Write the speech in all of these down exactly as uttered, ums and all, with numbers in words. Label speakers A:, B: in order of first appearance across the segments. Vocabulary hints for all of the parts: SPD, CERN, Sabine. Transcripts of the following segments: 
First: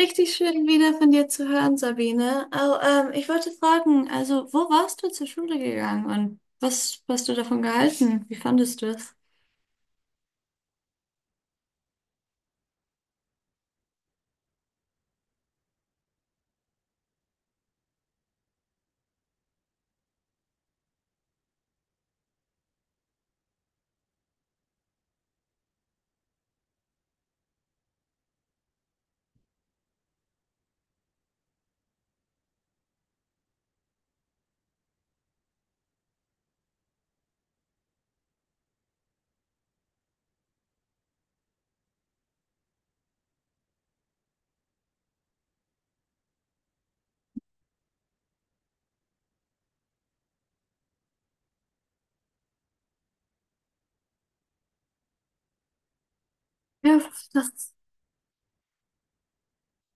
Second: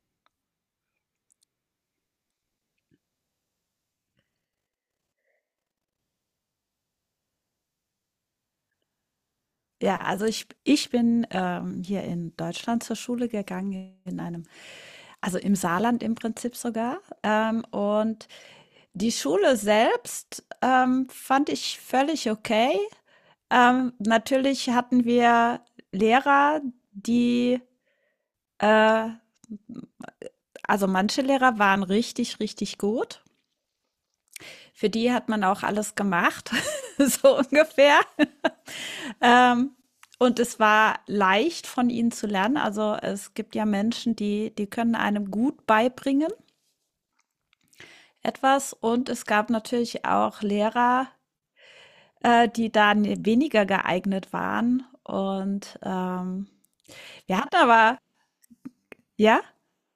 A: Richtig schön wieder von dir zu hören, Sabine. Oh, ähm, Ich wollte fragen, also wo warst du zur Schule gegangen und was hast du davon gehalten? Wie fandest du es?
B: Ja, also ich ich bin, ähm, hier in Deutschland zur Schule gegangen in einem also im Saarland im Prinzip sogar, ähm, und die Schule selbst, ähm, fand ich völlig okay. Ähm, natürlich hatten wir Lehrer, die äh, also manche Lehrer waren richtig, richtig gut. Für die hat man auch alles gemacht, so ungefähr. Ähm, und es war leicht von ihnen zu lernen. Also es gibt ja Menschen, die, die können einem gut beibringen etwas. Und es gab natürlich auch Lehrer, äh, die da ne- weniger geeignet waren. Und ähm,
A: Ja,
B: wir hatten
A: das,
B: aber, ja,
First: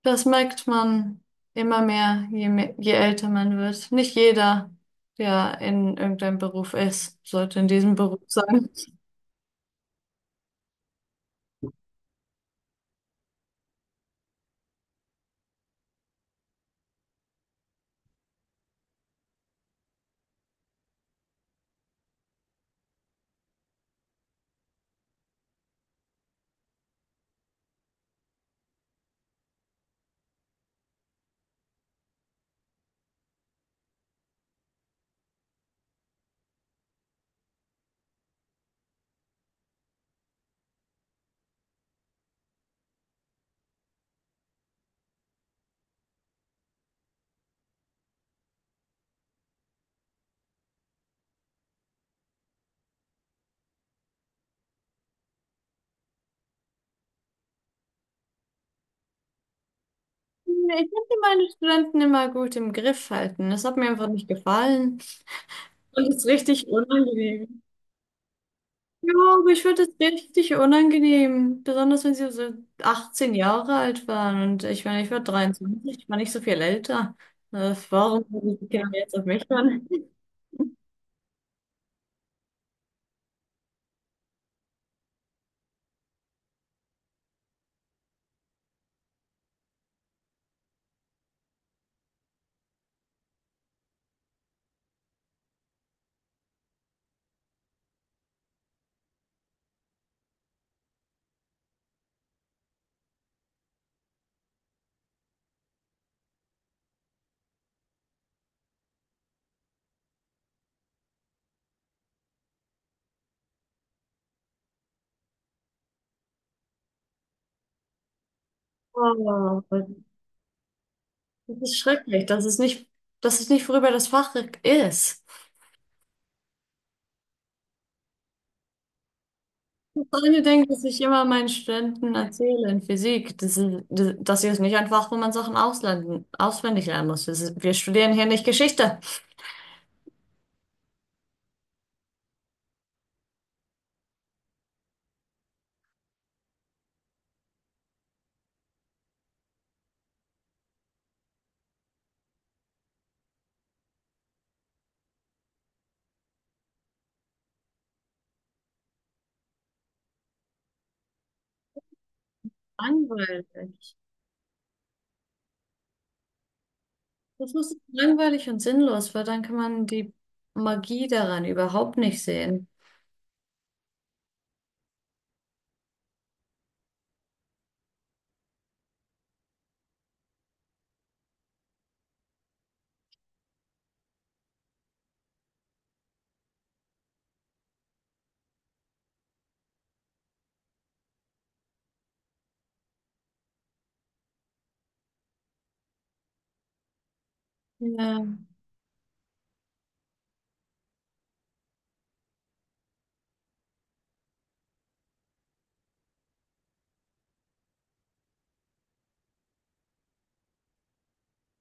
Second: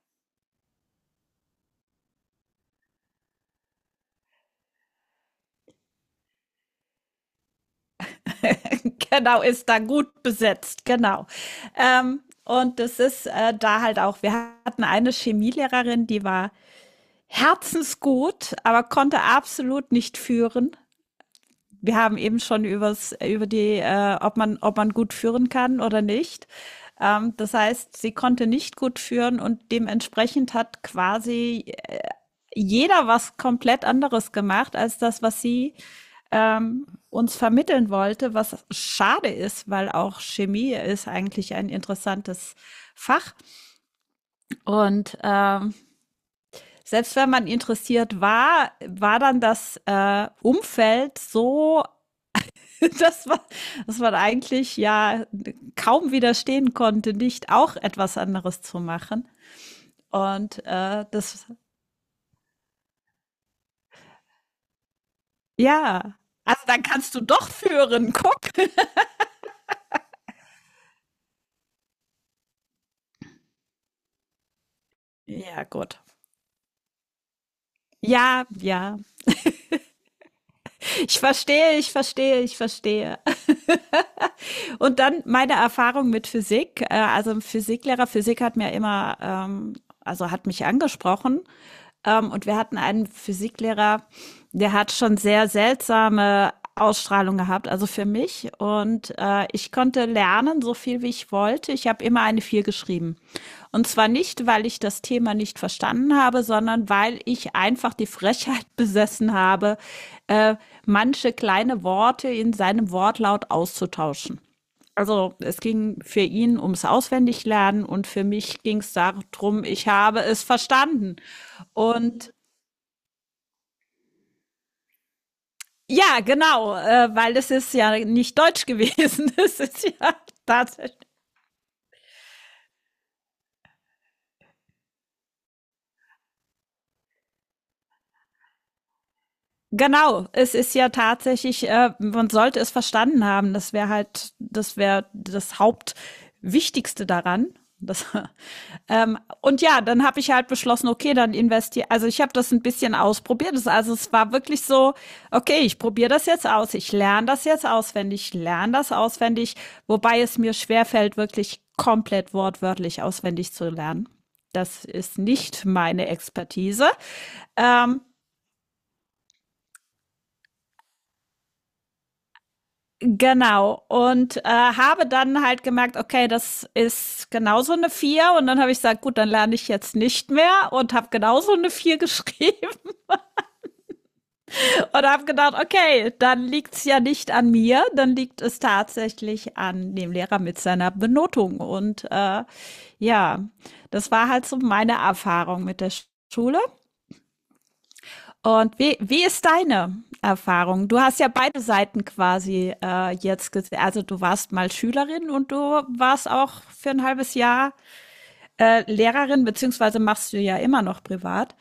A: das merkt man immer mehr, je, me- je älter man wird. Nicht jeder, der in irgendeinem Beruf ist, sollte in diesem Beruf sein.
B: genau, ist da gut besetzt, genau. Ähm, und das ist äh, da halt auch, wir hatten eine Chemielehrerin, die war herzensgut, aber konnte absolut nicht führen. Wir haben eben schon übers, über die, äh, ob, man, ob man gut führen kann oder nicht. Ähm, das heißt, sie konnte nicht gut führen und dementsprechend hat quasi äh, jeder was komplett anderes gemacht als das, was sie ähm, uns vermitteln wollte, was schade ist, weil auch Chemie ist eigentlich ein interessantes Fach. Und ähm, selbst wenn man interessiert war, war dann das äh, Umfeld so. Das war, dass man eigentlich ja kaum widerstehen konnte, nicht auch etwas anderes zu machen. Und
A: Nee, ich
B: äh,
A: konnte
B: das,
A: meine Studenten immer gut im Griff halten. Das hat mir einfach nicht gefallen und
B: ja,
A: es ist
B: also
A: richtig
B: dann kannst du doch
A: unangenehm.
B: führen, guck.
A: Ja, aber ich fand das richtig unangenehm. Besonders wenn sie so achtzehn Jahre alt waren. Und ich meine, ich war
B: Ja,
A: dreiundzwanzig,
B: gut.
A: ich war nicht so viel älter. Äh, Warum
B: Ja,
A: sollen die Kinder
B: ja.
A: jetzt auf mich hören?
B: Ich verstehe, ich verstehe, ich verstehe. Und dann meine Erfahrung mit Physik. Äh, Also ein Physiklehrer, Physik hat mir immer, ähm, also hat mich angesprochen. Ähm, und wir hatten einen Physiklehrer, der hat schon sehr seltsame Ausstrahlung gehabt, also für mich. Und äh, ich konnte lernen, so viel wie ich wollte. Ich habe immer eine vier geschrieben. Und zwar nicht, weil ich das Thema nicht verstanden habe, sondern weil ich einfach die Frechheit besessen habe, äh, manche kleine Worte in seinem Wortlaut auszutauschen. Also es ging für ihn ums Auswendiglernen und für mich ging es darum,
A: Oh,
B: ich habe es verstanden.
A: das ist schrecklich.
B: Und
A: Das ist nicht, das ist nicht, worüber das Fach ist.
B: ja, genau, äh, weil es ist ja nicht Deutsch gewesen. Es ist ja
A: Freunde denken, dass ich
B: tatsächlich
A: immer meinen Studenten erzähle in Physik, das ist, das, das hier ist nicht ein Fach, wo man Sachen auslernen, auswendig lernen muss. Das ist, wir studieren hier nicht Geschichte.
B: Genau, es ist ja tatsächlich, äh, man sollte es verstanden haben, das wäre halt, das wäre das Hauptwichtigste daran. Das, ähm, und ja, dann habe ich halt beschlossen, okay, dann investiere. Also ich habe das ein bisschen ausprobiert. Das, also es war wirklich so, okay, ich probiere das jetzt aus, ich lerne das jetzt auswendig, ich lerne das auswendig, wobei es mir schwerfällt, wirklich komplett wortwörtlich auswendig zu
A: Langweilig.
B: lernen. Das ist nicht meine Expertise.
A: Das ist
B: Ähm,
A: langweilig und sinnlos, weil dann kann man die Magie daran überhaupt nicht sehen.
B: Genau. Und äh, habe dann halt gemerkt, okay, das ist genauso eine vier. Und dann habe ich gesagt, gut, dann lerne ich jetzt nicht mehr und habe genauso eine vier geschrieben und habe gedacht, okay, dann liegt's ja nicht an mir, dann liegt es tatsächlich an dem Lehrer mit seiner Benotung. Und äh, ja, das war halt so meine Erfahrung mit der Schule.
A: Ja.
B: Und wie, wie ist deine Erfahrung? Du hast ja beide Seiten quasi äh, jetzt gesehen. Also du warst mal Schülerin und du warst auch für ein halbes Jahr äh, Lehrerin, beziehungsweise machst du ja immer noch privat.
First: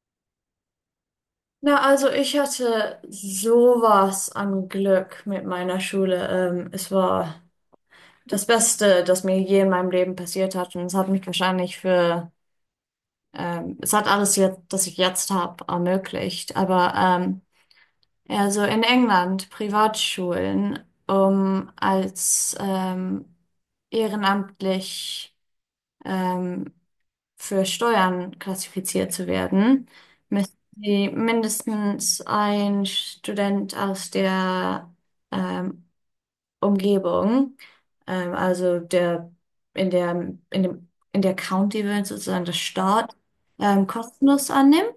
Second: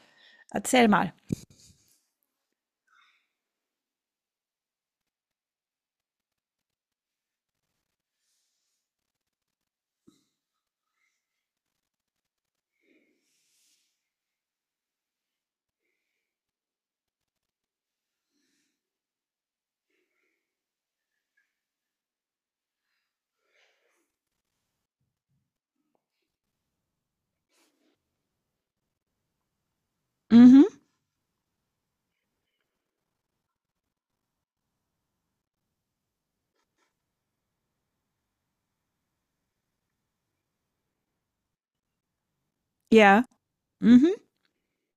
B: Erzähl mal.
A: Na, also ich hatte sowas an Glück mit meiner Schule. Ähm, es war das Beste, das mir je in meinem Leben passiert hat. Und es hat mich wahrscheinlich für, ähm, es hat alles jetzt, das ich jetzt habe, ermöglicht. Aber ähm, ja, so in England, Privatschulen, um als ähm, ehrenamtlich ähm, für Steuern klassifiziert zu werden, müssen
B: Mhm.
A: Sie mindestens ein Student aus der ähm, Umgebung, ähm, also der in der in dem in der County wird sozusagen der Staat
B: Ja.
A: ähm,
B: Mhm.
A: kostenlos annehmen.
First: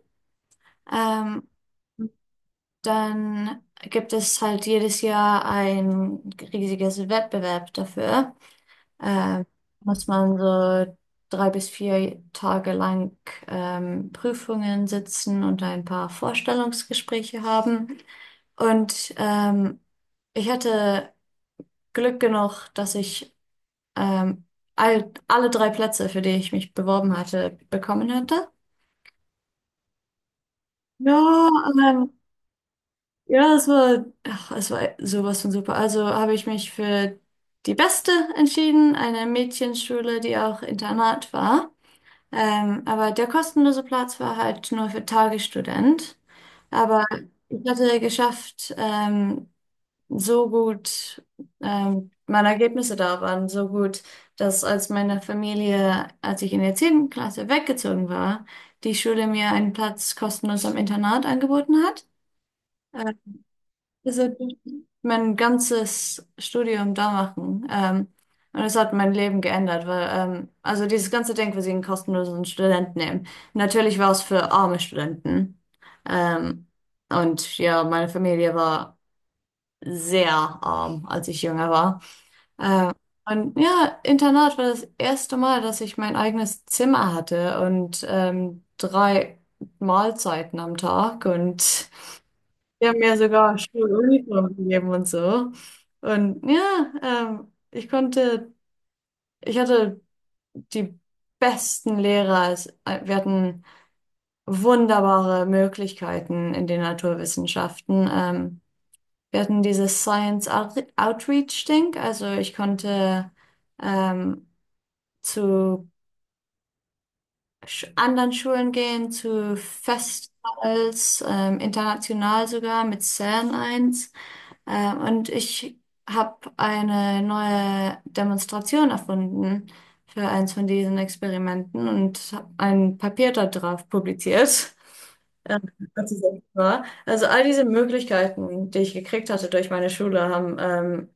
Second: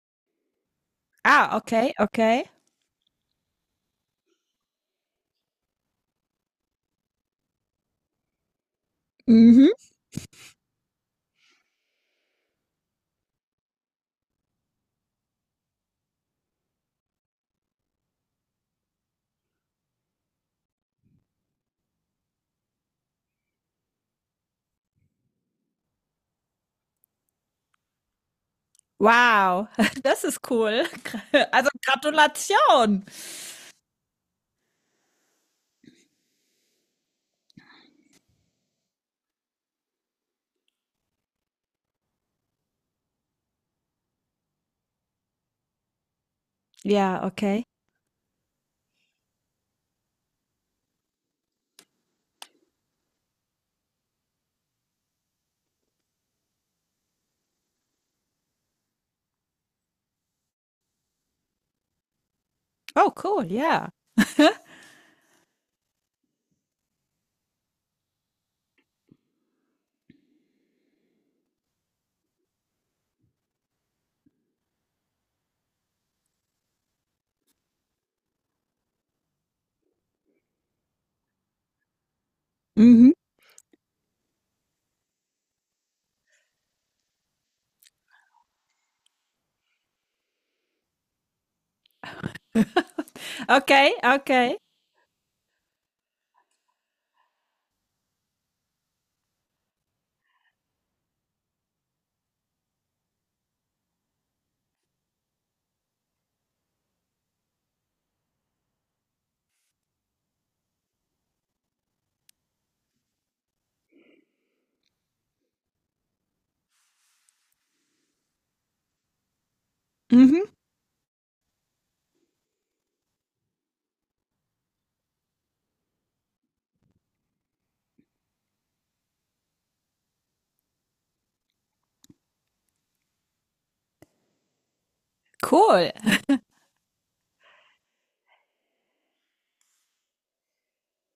A: Ähm,
B: Ah, okay, okay.
A: Dann gibt es halt jedes Jahr ein riesiges Wettbewerb dafür. Ähm,
B: Mhm.
A: Muss man so drei bis vier Tage lang ähm, Prüfungen sitzen und ein paar Vorstellungsgespräche haben. Und ähm, ich hatte Glück genug, dass ich ähm, all, alle drei Plätze, für die ich mich beworben hatte, bekommen hatte.
B: Wow, das ist cool.
A: Ja,
B: Also
A: ähm,
B: Gratulation.
A: ja, es war, ach, es war sowas von super. Also habe ich mich für die beste entschieden, eine Mädchenschule, die auch Internat war. Ähm, aber der kostenlose Platz war halt nur für Tagesstudent. Aber
B: Ja, okay.
A: ich hatte geschafft, ähm, so gut, ähm, meine Ergebnisse da waren so gut, dass als meine Familie, als ich in der zehnten Klasse weggezogen war, die Schule mir einen Platz kostenlos am Internat angeboten hat.
B: Oh,
A: Äh,
B: cool, ja.
A: also ich hab mein ganzes Studium da machen. Ähm, und es hat mein Leben geändert, weil, ähm, also dieses ganze Denkwesen kostenlosen Studenten nehmen. Natürlich war es für arme Studenten. Ähm, und ja, meine Familie war sehr arm, als ich jünger war. Ähm,
B: Mhm.
A: und ja, Internat war das erste Mal, dass ich mein eigenes Zimmer hatte und ähm, drei Mahlzeiten am Tag und die haben mir sogar
B: Okay,
A: Schuluniform
B: okay.
A: gegeben und so. Und ja, ähm, ich konnte, ich hatte die besten Lehrer. Es- äh, Wir hatten wunderbare Möglichkeiten in den Naturwissenschaften. Ähm, wir hatten dieses Science Out Outreach-Ding. Also ich konnte ähm, zu Sch- anderen Schulen gehen, zu
B: Mhm.
A: Festivals, ähm, international sogar mit zern eins. Ähm, und ich habe eine neue Demonstration erfunden für eins von diesen Experimenten und hab ein Papier da drauf publiziert. Ähm,
B: Cool.
A: als es war. Also all diese Möglichkeiten, die ich gekriegt hatte durch meine Schule, haben ähm,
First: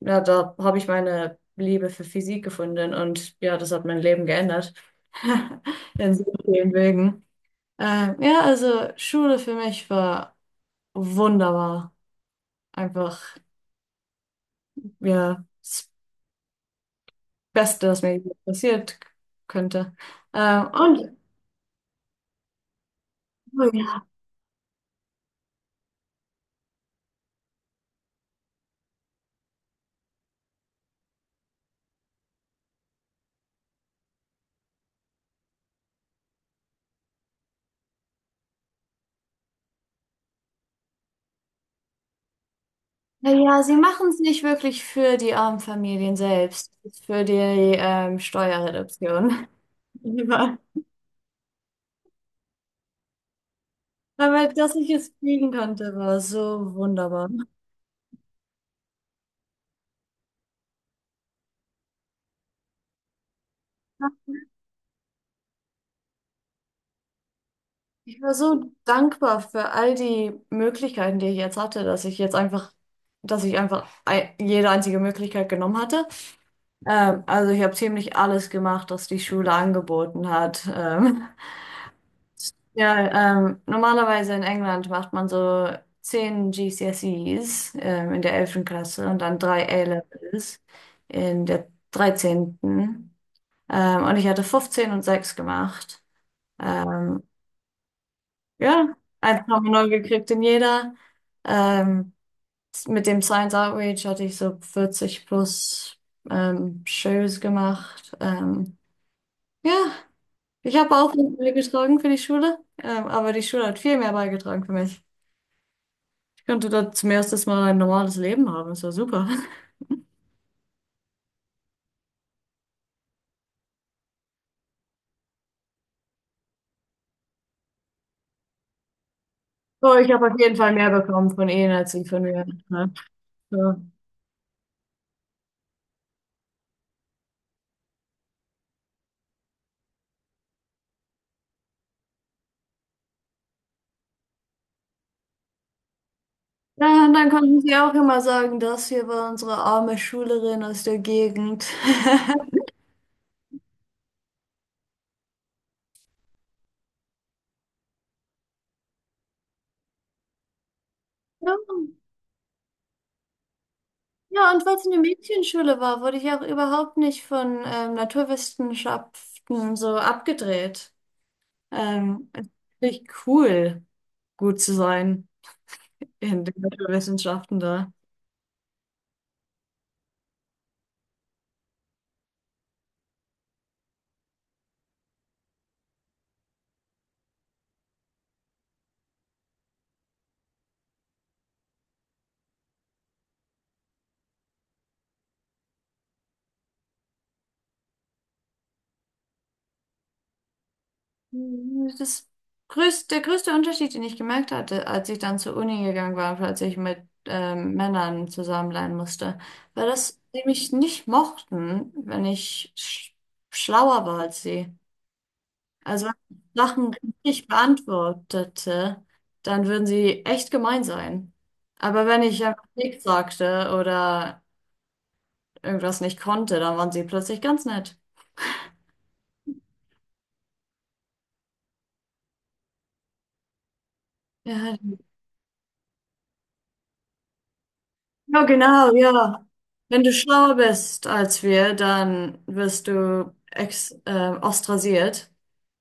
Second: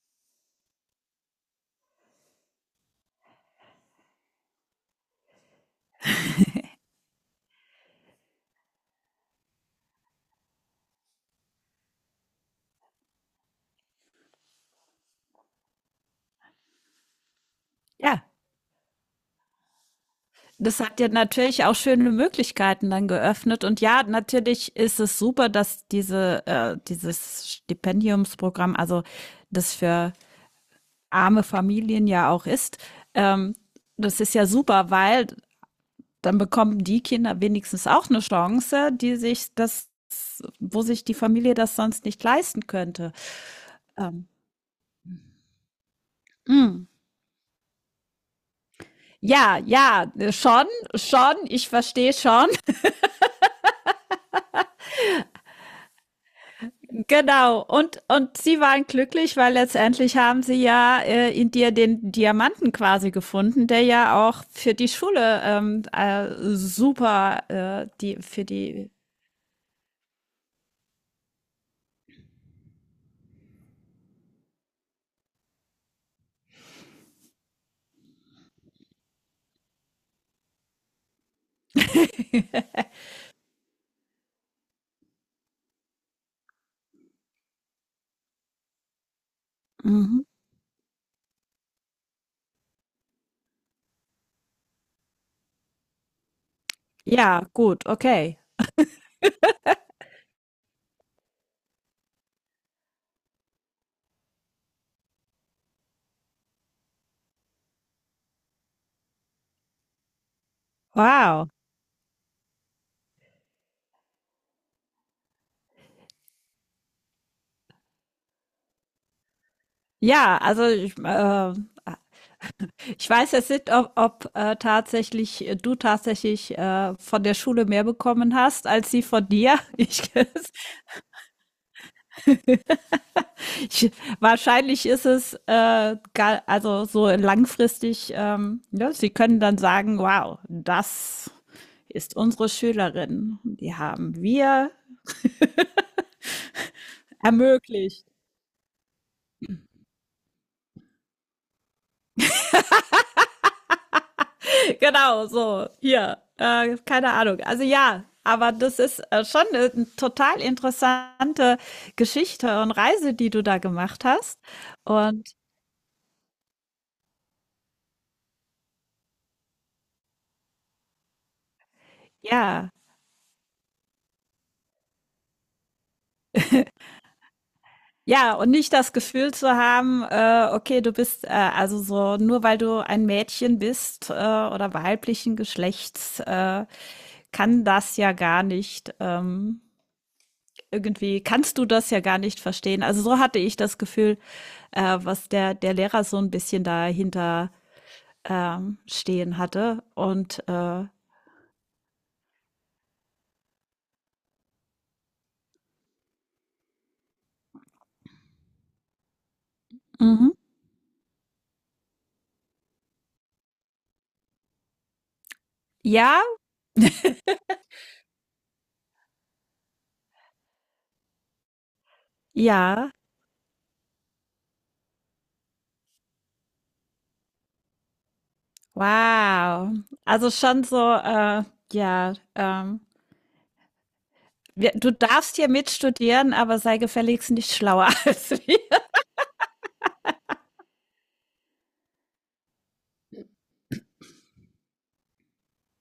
A: ja, da habe ich meine Liebe für Physik gefunden und ja, das hat mein Leben geändert. In so vielen Wegen. Ähm, ja, also Schule für mich war wunderbar. Einfach, ja, das Beste, was mir
B: Ja.
A: je passiert könnte. Ähm,
B: Das hat ja
A: und,
B: natürlich auch schöne Möglichkeiten dann geöffnet.
A: oh
B: Und ja,
A: ja,
B: natürlich ist es super, dass diese, äh, dieses Stipendiumsprogramm, also das für arme Familien ja auch ist, ähm, das ist ja super, weil dann bekommen die Kinder wenigstens auch eine Chance, die sich das, wo sich die Familie das sonst nicht leisten könnte.
A: na ja, sie machen es
B: Ähm,
A: nicht wirklich für die armen Familien selbst,
B: mm.
A: für die ähm, Steuerreduktion.
B: Ja, ja,
A: Lieber.
B: schon, schon, ich verstehe schon.
A: Aber dass ich es kriegen konnte, war so wunderbar.
B: Genau, und, und sie waren glücklich, weil letztendlich haben sie ja äh, in dir den Diamanten quasi gefunden, der ja auch für die Schule ähm, äh, super, äh, die,
A: Ich war
B: für
A: so
B: die.
A: dankbar für all die Möglichkeiten, die ich jetzt hatte, dass ich jetzt einfach, dass ich einfach ei- jede einzige Möglichkeit genommen hatte. Ähm, also ich habe ziemlich alles gemacht, was die Schule angeboten hat. Ähm, ja, ähm, normalerweise in England macht man so zehn G C S Es ähm, in der elften Klasse und dann drei
B: Mhm.
A: A-Levels in der dreizehnten. Ähm, und ich hatte fünfzehn und sechs gemacht. Ähm,
B: Ja, gut, okay.
A: Ja, eins Komma neun gekriegt in jeder. Ähm, mit dem Science Outreach hatte ich so vierzig plus ähm, Shows gemacht. Ähm, ja, ich habe auch nicht
B: Wow.
A: beigetragen für die Schule, ähm, aber die Schule hat viel mehr beigetragen für mich. Ich konnte dort zum ersten Mal ein normales Leben haben. Das war super.
B: Ja, also ich, äh, ich weiß jetzt nicht, ob, ob äh, tatsächlich du tatsächlich äh, von der Schule mehr bekommen hast als sie von dir.
A: So,
B: Ich,
A: ich habe auf jeden Fall mehr bekommen von ihnen als sie von mir. Ne? So.
B: Ich, wahrscheinlich ist es äh, ga- also so langfristig, ähm, ja, sie können dann sagen, wow, das ist unsere Schülerin. Die haben wir
A: Ja, und dann konnten sie auch
B: ermöglicht.
A: immer sagen, das hier war unsere arme Schülerin aus der Gegend.
B: Genau, so, hier, äh, keine Ahnung. Also ja, aber das ist äh, schon eine total
A: Ja.
B: interessante Geschichte und Reise, die du da gemacht hast.
A: Ja, und weil es eine
B: Und
A: Mädchenschule war, wurde ich auch überhaupt nicht von ähm, Naturwissenschaften so abgedreht. Ähm, es ist
B: ja,
A: richtig cool, gut zu sein in den Naturwissenschaften da.
B: ja, und nicht das Gefühl zu haben, äh, okay, du bist äh, also so, nur weil du ein Mädchen bist äh, oder weiblichen Geschlechts, äh, kann das ja gar nicht, ähm, irgendwie, kannst du das ja gar nicht verstehen. Also so hatte ich das Gefühl, äh, was der, der Lehrer so ein bisschen dahinter ähm, stehen hatte. Und äh,
A: Das größte, Der größte Unterschied, den ich gemerkt hatte, als ich dann zur Uni gegangen war, als ich mit ähm, Männern zusammen lernen musste, war, dass
B: mhm.
A: sie mich nicht mochten, wenn ich sch schlauer war als sie. Also wenn
B: Ja,
A: man Sachen richtig beantwortete, dann würden sie echt gemein sein. Aber wenn ich einfach
B: ja,
A: nichts sagte oder irgendwas nicht konnte, dann waren sie plötzlich ganz nett.
B: wow. Also schon so, äh, ja, ähm, Wir,
A: Ja,
B: du darfst hier mitstudieren, aber sei gefälligst nicht schlauer als
A: ja,
B: wir.
A: genau, ja. Wenn du schlauer bist als wir, dann wirst du ex äh, ostrasiert.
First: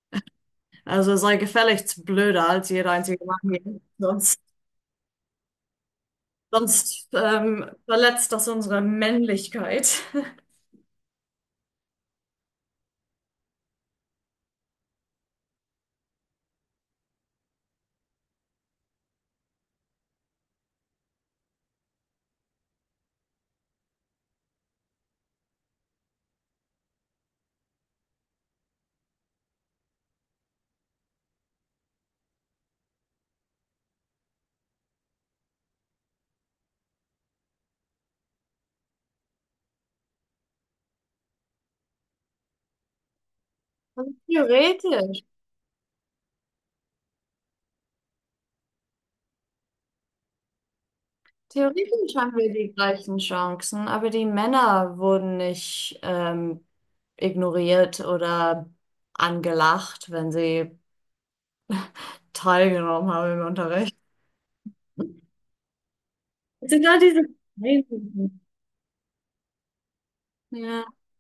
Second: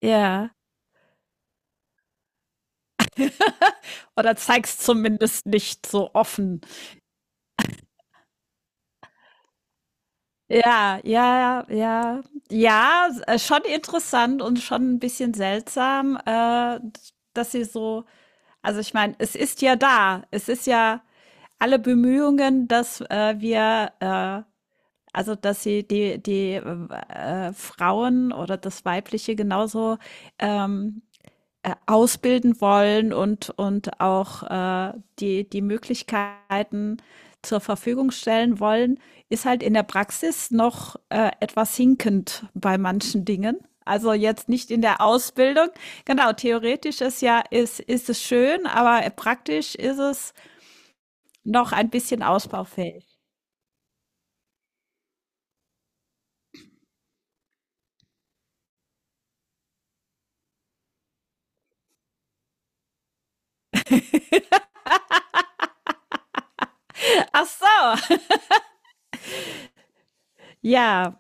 B: Ja.
A: Also sei gefälligst blöder als jeder einzige Mann hier.
B: Oder
A: Sonst,
B: zeigst zumindest nicht so offen.
A: sonst ähm, verletzt das unsere Männlichkeit.
B: Ja, ja, ja. Ja, äh, schon interessant und schon ein bisschen seltsam, äh, dass sie so, also ich meine, es ist ja da. Es ist ja alle Bemühungen, dass äh, wir, äh, also dass sie die, die äh, Frauen oder das Weibliche genauso ähm, äh, ausbilden wollen und, und auch äh, die, die Möglichkeiten zur Verfügung stellen wollen, ist halt in der Praxis noch äh, etwas hinkend bei manchen Dingen. Also jetzt nicht in der
A: Theoretisch.
B: Ausbildung. Genau, theoretisch ist ja, ist, ist es schön, aber praktisch ist es noch ein
A: Theoretisch
B: bisschen
A: haben wir die gleichen
B: ausbaufähig.
A: Chancen, aber die Männer wurden nicht ähm, ignoriert oder angelacht, wenn sie teilgenommen haben im Unterricht. Es sind all diese
B: Ach so,
A: Kleinigkeiten. Ja.
B: ja,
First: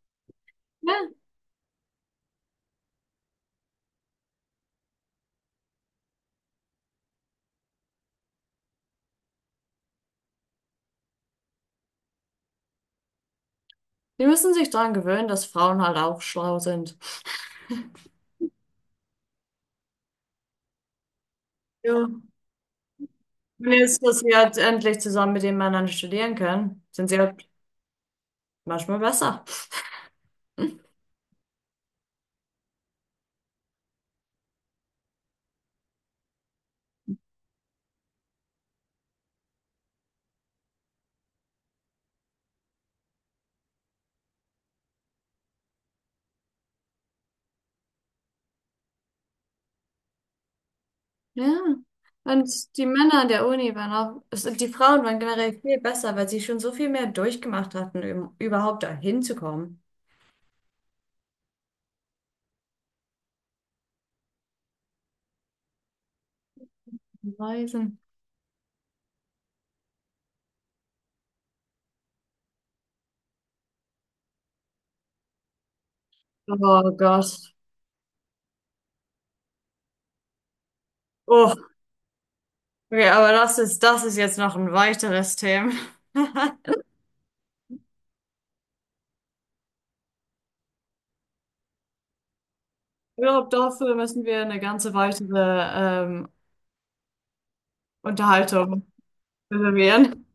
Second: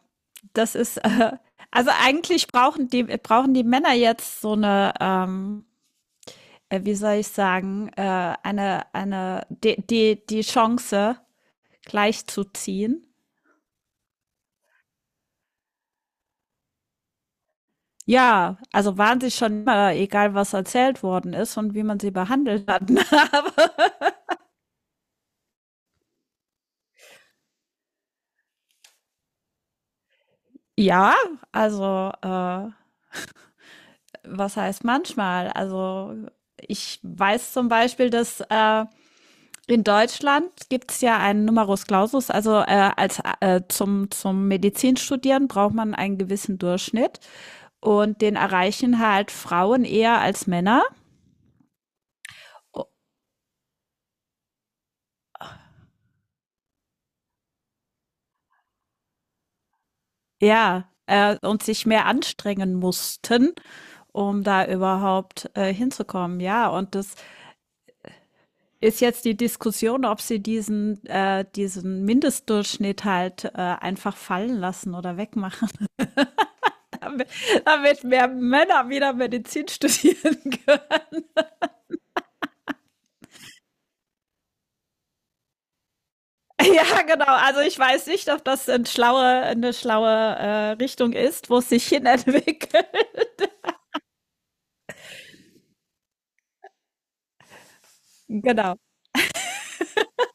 B: das
A: Ja.
B: ist, äh, also eigentlich brauchen die, brauchen die Männer jetzt so eine, ähm, äh, wie soll ich sagen, äh, eine, eine, die, die, die Chance gleichzuziehen.
A: Die müssen sich daran gewöhnen, dass Frauen halt auch schlau sind.
B: Ja, also waren sie schon immer, egal was erzählt worden ist und wie man
A: Ja.
B: sie behandelt hat. Aber
A: Und jetzt, dass sie halt endlich zusammen mit den Männern studieren können, sind sie halt manchmal besser. Hm.
B: ja, also äh, was heißt manchmal? Also ich weiß zum Beispiel, dass äh, In Deutschland gibt es ja einen Numerus Clausus, also äh, als äh, zum, zum Medizinstudieren braucht man einen gewissen Durchschnitt und den erreichen halt Frauen eher als Männer.
A: Ja. Und die
B: O-
A: Männer an der Uni waren auch, es- die Frauen waren generell viel besser, weil sie schon so viel mehr durchgemacht hatten, um überhaupt dahin zu kommen.
B: Ja, äh, und sich mehr anstrengen mussten, um da überhaupt äh, hinzukommen. Ja, und das
A: Reisen.
B: ist jetzt die Diskussion, ob sie diesen äh, diesen Mindestdurchschnitt halt äh, einfach fallen lassen oder wegmachen,
A: Oh
B: damit,
A: Gott.
B: damit mehr Männer wieder Medizin studieren können.
A: Oh, okay, aber das ist, das ist jetzt noch ein weiteres Thema.
B: Ja, genau. Also ich weiß nicht, ob das ein schlaue, eine schlaue äh, Richtung ist, wo es sich hin entwickelt.
A: Ich glaube, dafür müssen wir eine ganze weitere ähm,
B: Genau.
A: Unterhaltung reservieren.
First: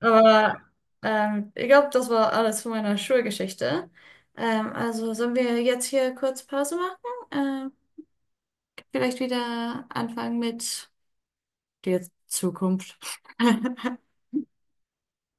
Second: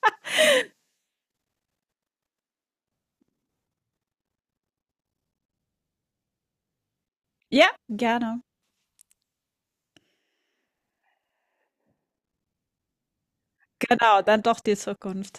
A: Aber ähm, ich glaube, das war alles von meiner Schulgeschichte. Ähm, also sollen wir jetzt hier kurz Pause machen?
B: Ja,
A: Ähm,
B: gerne.
A: Vielleicht wieder anfangen mit der Zukunft.
B: Genau, dann doch die Zukunft.